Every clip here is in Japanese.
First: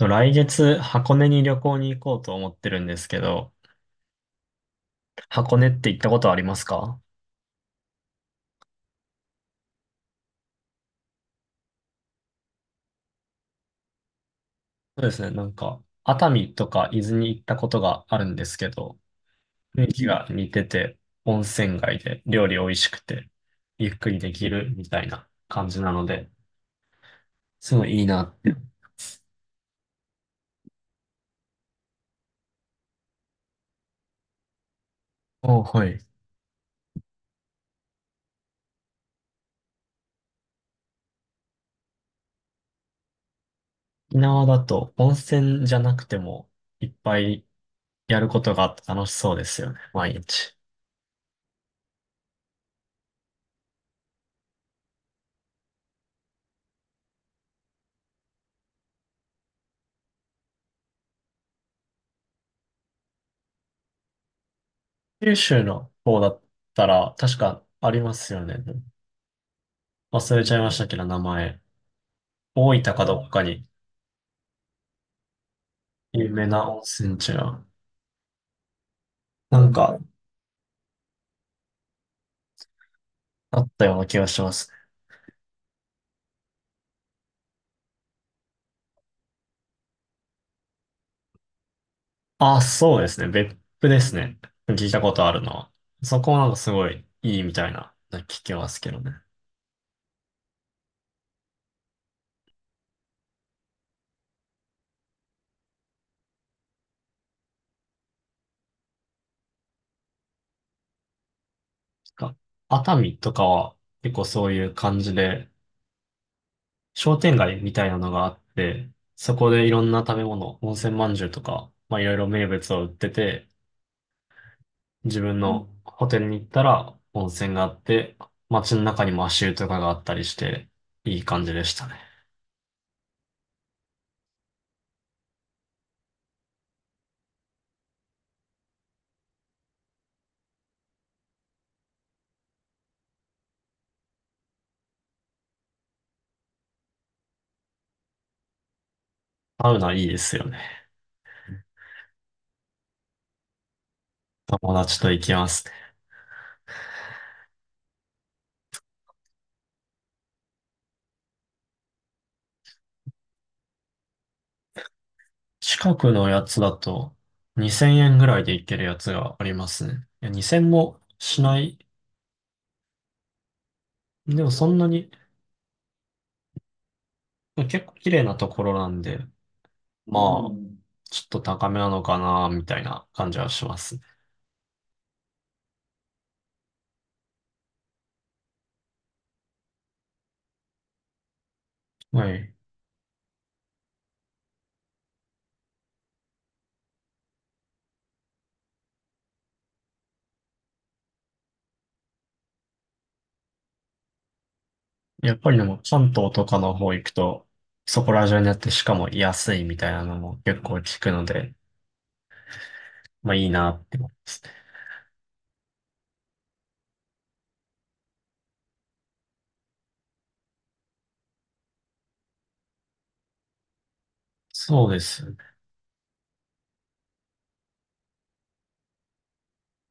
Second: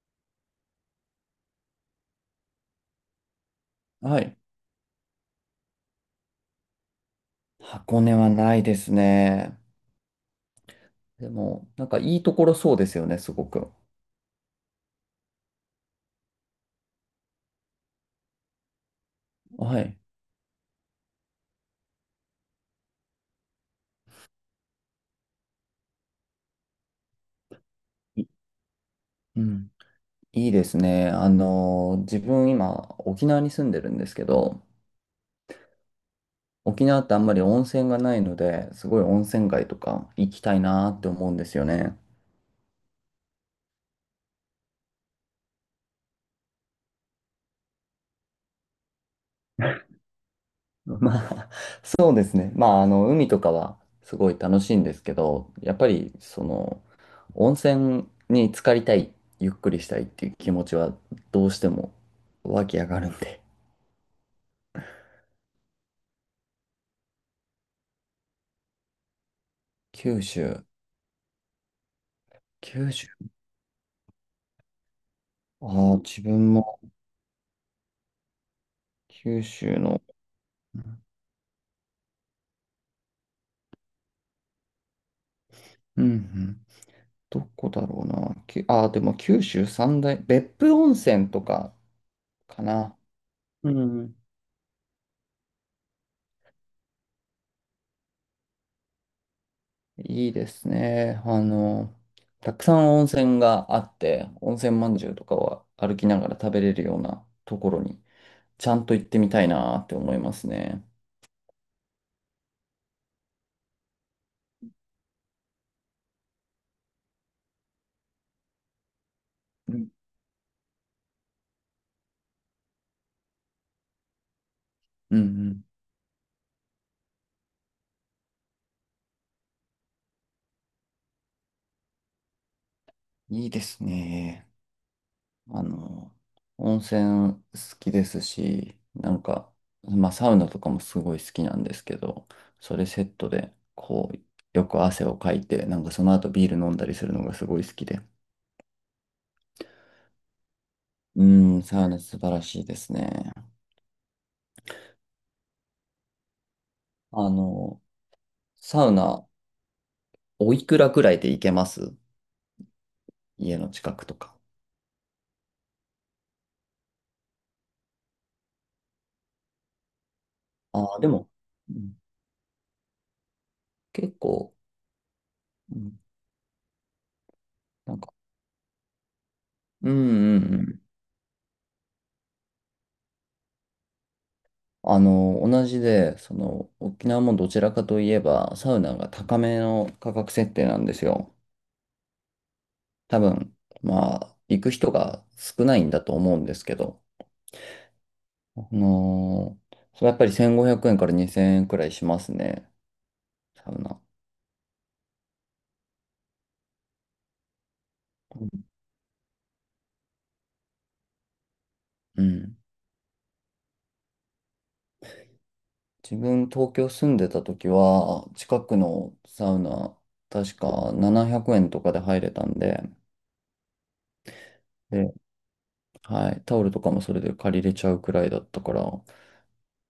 来月、箱根に旅行に行こうと思ってるんですけど、はい。箱根って行ったことありますか？箱根はないですね。でも、なんかいいところそうですよね、すごく。そうですね、なんか、熱海とか伊豆に行ったことがあるんですけど、は雰囲い。気が似てて、温泉街で料理美味しくて、ゆっくりできるみたいな感じなので、すごいいいないって。うん。いいですね。自分今、沖縄に住んでるんですけど、お、はい。沖縄ってあんまり温泉がないので、すごい温泉街とか行きたいなーって思うんですよね。沖縄だと温泉じゃなくてもいっぱいやることがあって楽しそうですよね、毎日。まあ、そうですね。まあ、海とかはすごい楽しいんですけど、やっぱり、その、温泉に浸かりたい、ゆっくりしたいっていう気持ちは、どうしても湧き上がるんで。九州の方だったら確かありますよね。九忘れちゃい州、ましたけど、名前。大九分か州。どっかにああ、自有名分な温も泉地が、九なんん。州かの、うあったような気がします。んうん。どこだろうな。ああ、でも九州三大、別府温泉とかあ、かな。そうですね。別う府ですん。ね。聞いたことあるのは。そこはなんかすごいいいみたいな、聞きますけどね。ないいですね。たくさん温泉があって、温泉まんじゅうとかは歩きながら食べれるようなところに、ちゃんと行ってみたいなって思いますね。んか熱海とかは結構そういう感じで、商店街みたいなのがあって、そこでいうろん、んな食べ物、温泉まんじゅうとか、まあいろいろ名物を売ってて、う自ん、う分ん。のホテルに行ったら温泉があって、街の中にも足湯とかがあったりして、いい感じでしたね。いいですね。あの、温泉好きですし、なんか、まあ、サウナとかもすごい好きなんですけど、それセットで、こう、よく汗をかいて、なんかその後ビール飲んだりするのがすごい好きで。サウナいいですよね。うん、サウナ素晴らしいですね。友達と行きますね。あの、サウナ、おいくらくらいで行けます？家の近くとか。近くのやつだと2000円ぐらいで行けるやつがありますね。いや、2000あもあ、でも、しなうい。ん、結でも構、そんなに、うん、結構なん綺か、麗なところなんで、うんまあ、うんううん、ん。ちょっと高めなのかな、みたいな感じはしますね。同じで、その、沖縄もどちらかといえば、サウナが高めの価格設定なんですよ。はい。多分、まあ、行く人が少ないんだと思うんですけど、それやっぱり1500円から2000円くらいしますね、サウナ。やっぱりでも関東とかの方行くと、そこら中うにあっん。てしかも安いみたいなのも結構聞くので、うん。まあいいなって思いますね。自分東京住んでた時は、近くのサウナ、確か700円とかで入れたんで、そうでで、す。はい、タオルとかもそれで借りれちゃうくらいだったから、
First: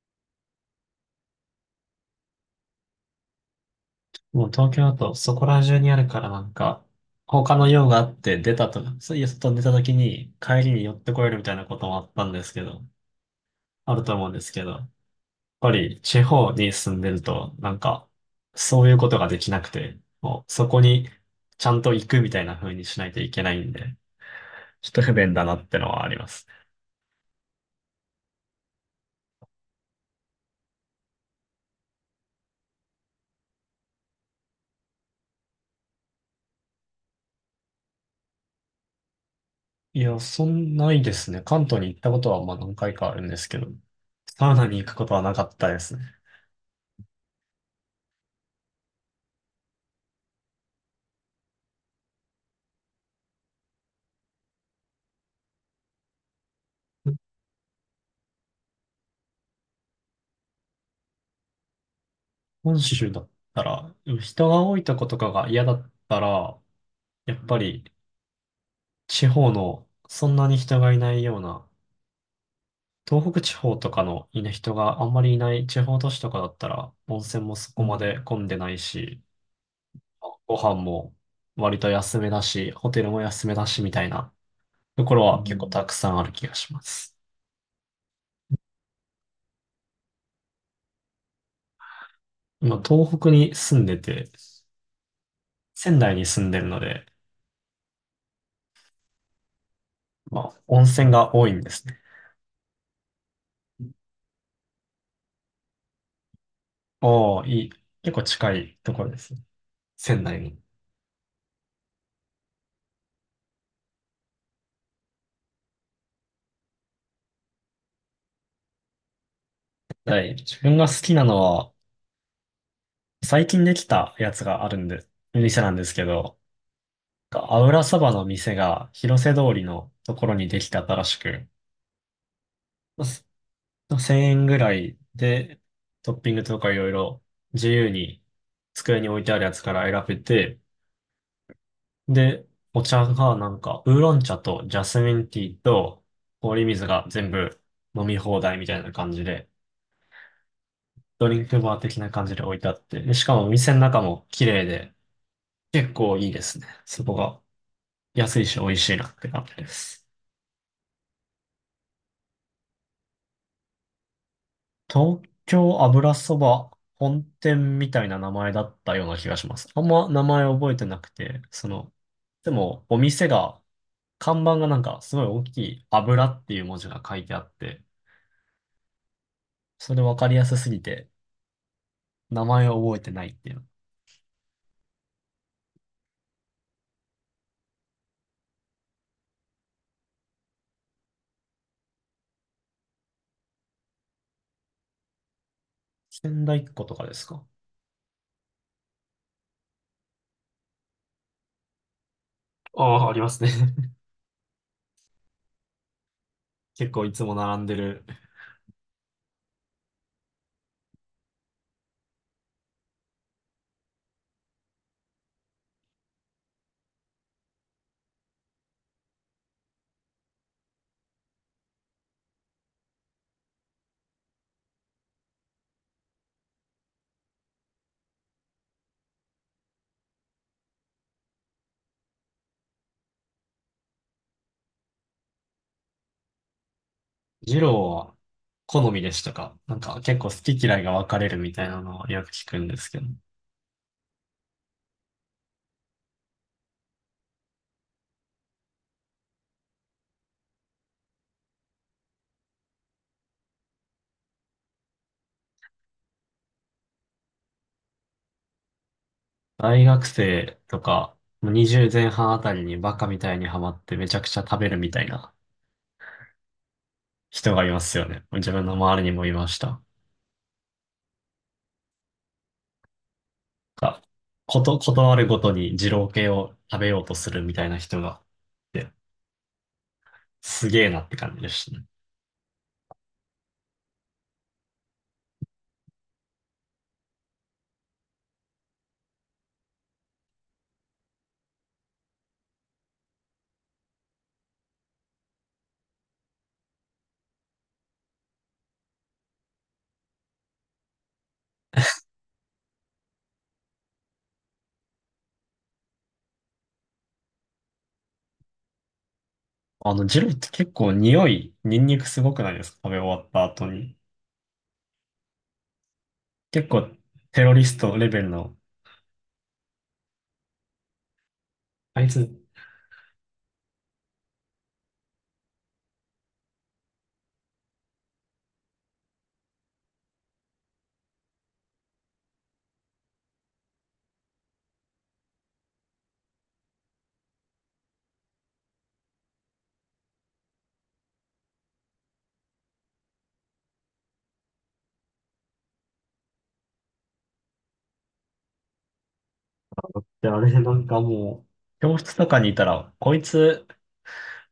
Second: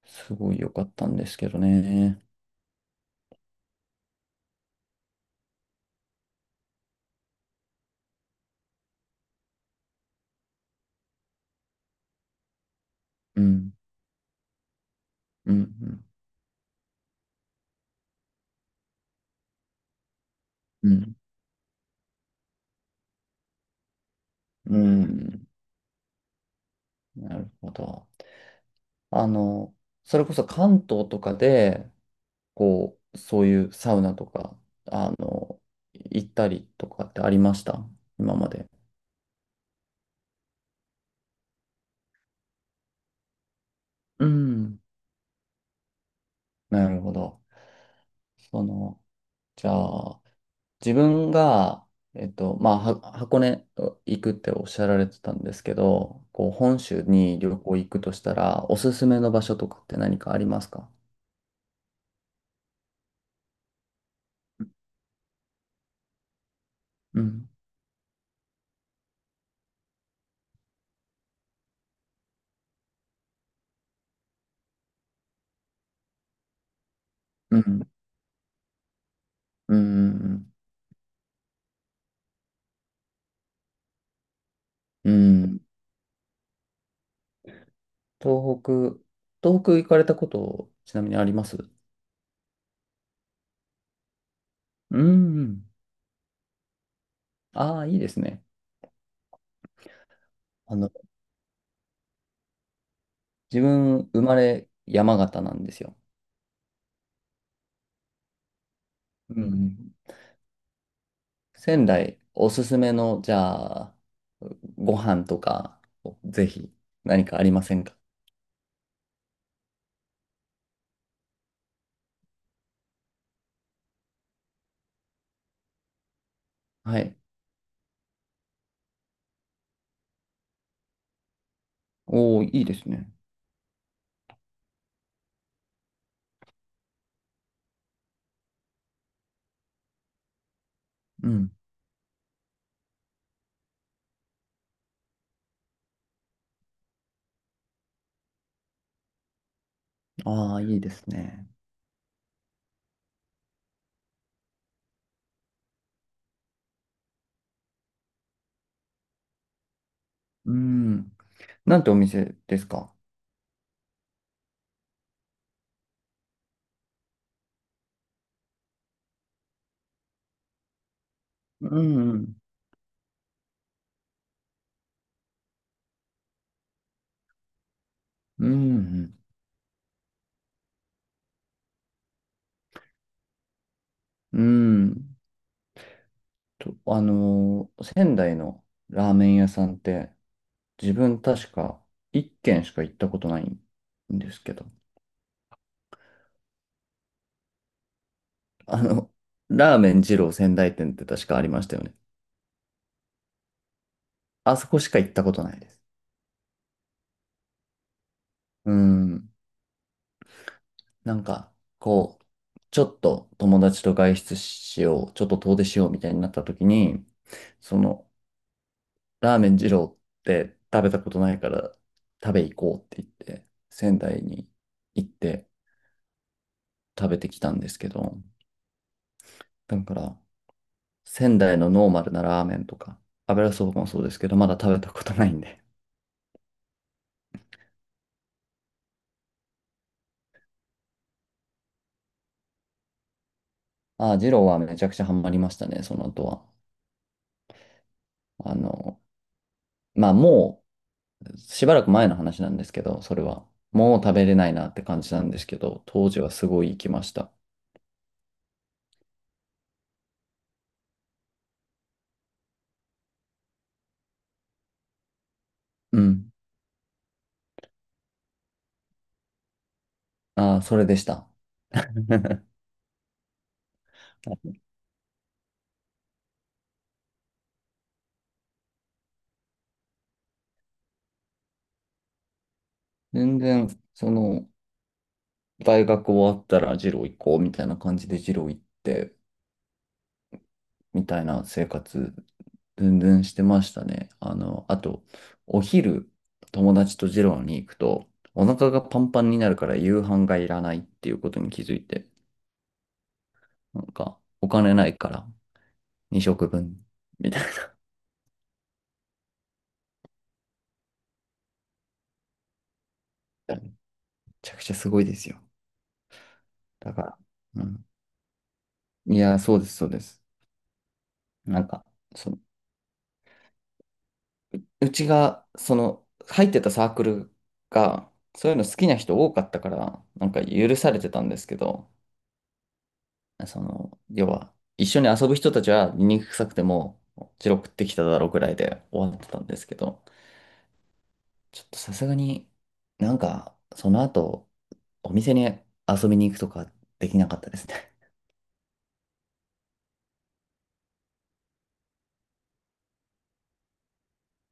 すごい良かったんですけどね。もう東京だとそこら中にあるからなんか、他の用があって出たとか、そういう外に出た時に帰りに寄ってこれるみたいなこともあったんですけど、うん、あると思うんですけど、やっうぱりん、地方に住んでるとなんか、そういうことができなくて、もうそこうにん、ちゃんと行くみたいな風にしないといけないんで、うちょっとん、う不便だん。なってのはあります。なるほど。あの、それこそ関東とかで、こう、そういうサウナとか、あの、行ったりとかってありました？今まで。いや、そんないですね。関東に行ったことはまあ何回かあるんですけど、うサウナにん、行くことはなかったですね。なるほど。その、じゃあ、自分が、まあ、箱根行くっておっしゃられてたんですけど、こう、本州に旅行行くとしたら、おすすめの場所とかって何かありますか？本州だったら、人が多いとことかが嫌だったら、うやっん、ぱり地方のそんなに人がいないような、東北地方とかのいない人があんまりいない地方都市とかだったら、温泉もうそこん、まで混んでないし、うん、うん。ご飯も割と安めだし、ホテルも安めだしみたいなところは結構たくさんある気がします。東北、東北行かれたこと、ちなみにあります？今、東北に住んでて、うん、うん。仙台に住んでるので、ああ、いいですね。まあ、あ温の、泉が多いんですね。自分、生まれ山形なんですよ。おお、いい。結構近いところですうんね。うん。仙台に。仙台おすすめの、じゃあ、ご飯とか、ぜひ何かありませんか？はい。自分が好きなのは、最近できたやつがあるんで、店なんですけど、はい。アウラそばの店が広瀬通りのところにできた新しく、おー、いいですまね。あ1000円ぐらいで、トッピングとかいろいろ自由に机に置いてあるやつから選べて、うん。で、お茶がなんか、ウーロン茶とジャスミンティーと氷水が全部飲み放題みたいな感じで、ああ、いいですドリンね。クバー的な感じで置いてあって、でしかもお店の中も綺麗で、結構いいですね。そこが安いし美味しいなって感じです。うん。なんてお店ですか？東京油そば本店みたいな名前だったような気がします。あんま名前覚えてなくて、うその、んうん。でもお店が、看板がなんかすごい大きい油っていう文字が書いてあって、うん。それ分かりやすすぎて、名前を覚えてないっていう。うん仙台のラーメン屋さんって、自分確か1軒しか行ったことないんですけど、仙台っ子とかですか？あの、ラーメン二郎仙台店って確かありましたよね。ああ、ありますね。あそこしか行ったことないです。結構いつも並んでる。うん。なんか、こう、ちょっと友達と外出しよう、ちょっと遠出しようみたいになった時に、その、ラーメン二郎って食べたことないから食べ行こうって言って、仙台に行って食べてきたんですけど、だから、仙台のノーマルなラーメンとか、油そばもそうですけど、まだ食べたことないんで。二郎は好みでしたか？なんか結構好き嫌いが分かれるみたいなのをよく聞くんですけど。ああ、二郎はめちゃくちゃハマりましたね、その後は。あの、まあもう、しばらく前の話なんですけど、それは。もう食べれないなって感じなんですけど、当時はすごい行きました。大学生とか、二0前半あたりにバカみたいにハマってめちゃくちゃ食べるみたいなうん。人がいますよね。自分の周りにもいました。ああ、それでした。がこと、ことあるごとに二郎系を食べようとするみたいな人がいて、すげえなって感じでしたね。全然、その、大学終わったらジロー行こうみたいな感じでジロー行って、みたいな生活、全然してましたね。あと、お昼、友達とジローに行くと、お腹がパンパンになるから夕飯がいらないっていうことに気づいて、なんか、お金ないから、2食分、みたいジローって結構匂い、ニンニクすごくないですか？食べ終わったな。後に。ちゃくちゃすごいですよ。結構だから、テロうリスん。トレベルの。いや、そうです、そうです。なんか、あいつっその、うちが、その、入ってたサークルが、そういうの好きな人多かったから、なんか許されてたんですけど、その、要は、一緒に遊ぶ人たちは醜臭くても、チロちってきただろうぐらいで終わってたんですけど、ちょっとさすがに、なんか、その後、お店に遊びに行くとかできなかったですね。てあれなんかもう、教室とかにいたら、こいつ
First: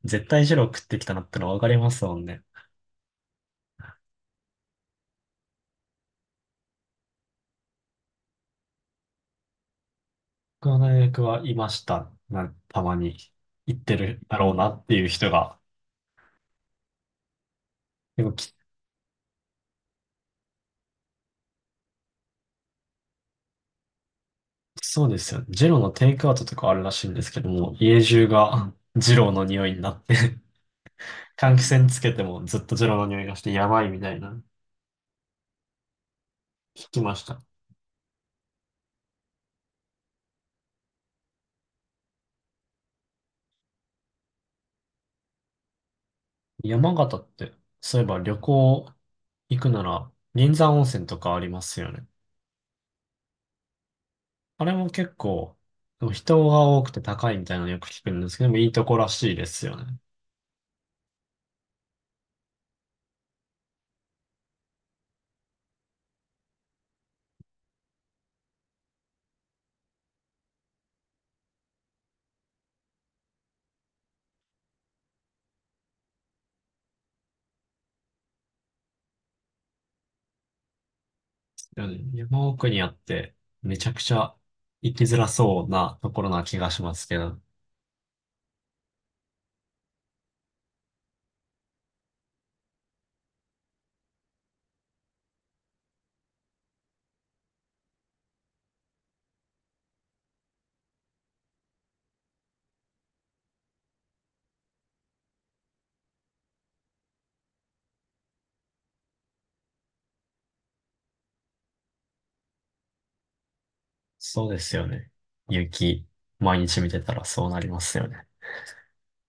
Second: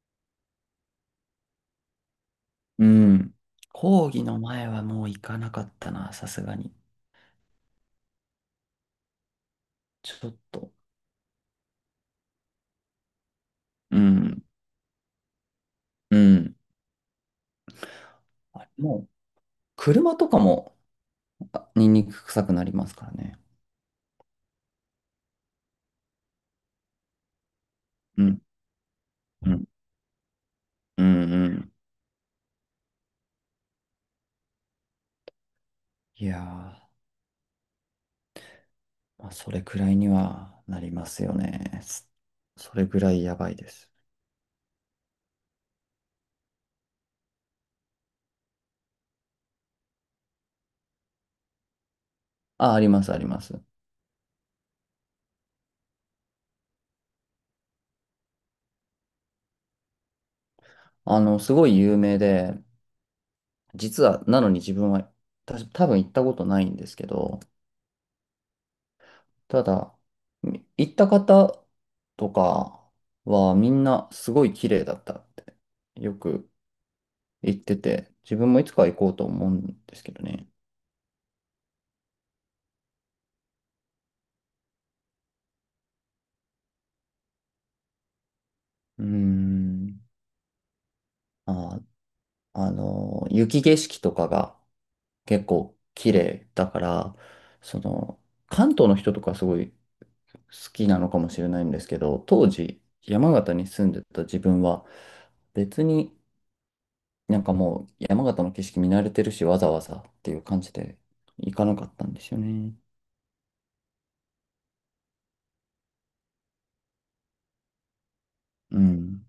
絶対ジロー食ってきたなってのわかりますもんね。うん。講義の前はもう行かなかったな、さすがに。ちょっ僕と、の大学はいました。たまに行ってうるだん、ろうなっていう人が。うん、でもき、あれもう、車とかも、あ、ニンニク臭くなりますからね。そうですよね。ジローのテイクアウトとかあるらしいんですけども、家う中ん、がジローのう匂ん、いになって、うん、う換気ん。扇つけてもずっとジローの匂いがしてやばいみたいな。いやー、聞きました。まあ、それくらいにはなりますよね。それくらいやばいです。山形って、そういえば旅行行くなら、銀山温泉とかありますよね。あ、あります、あります。あれも結構、でも人が多くて高いみたいなのよく聞くんですけど、でもいいとこらしいですよね。すごい有名で、実は、なのに自分は、多分行ったことないんですけど、ただ、行った方とかはみんなすごい綺麗だったってよく行ってて、自分もいつかは行こうと思うんですけどね。山奥にあって、めちゃくちゃ行きづらそうなところな気がしますけど、うーん。あ、雪景色とかが結構綺麗だから、その、関東の人とかすごい好きなのかもしれないんですけど、当時山形に住んでた自分は別に、なんかもう山形の景色見慣れてるし、わざわざっていう感じで行かなかったんですよね。そうですよね。雪、毎日見てたらそうなりますよね。うん。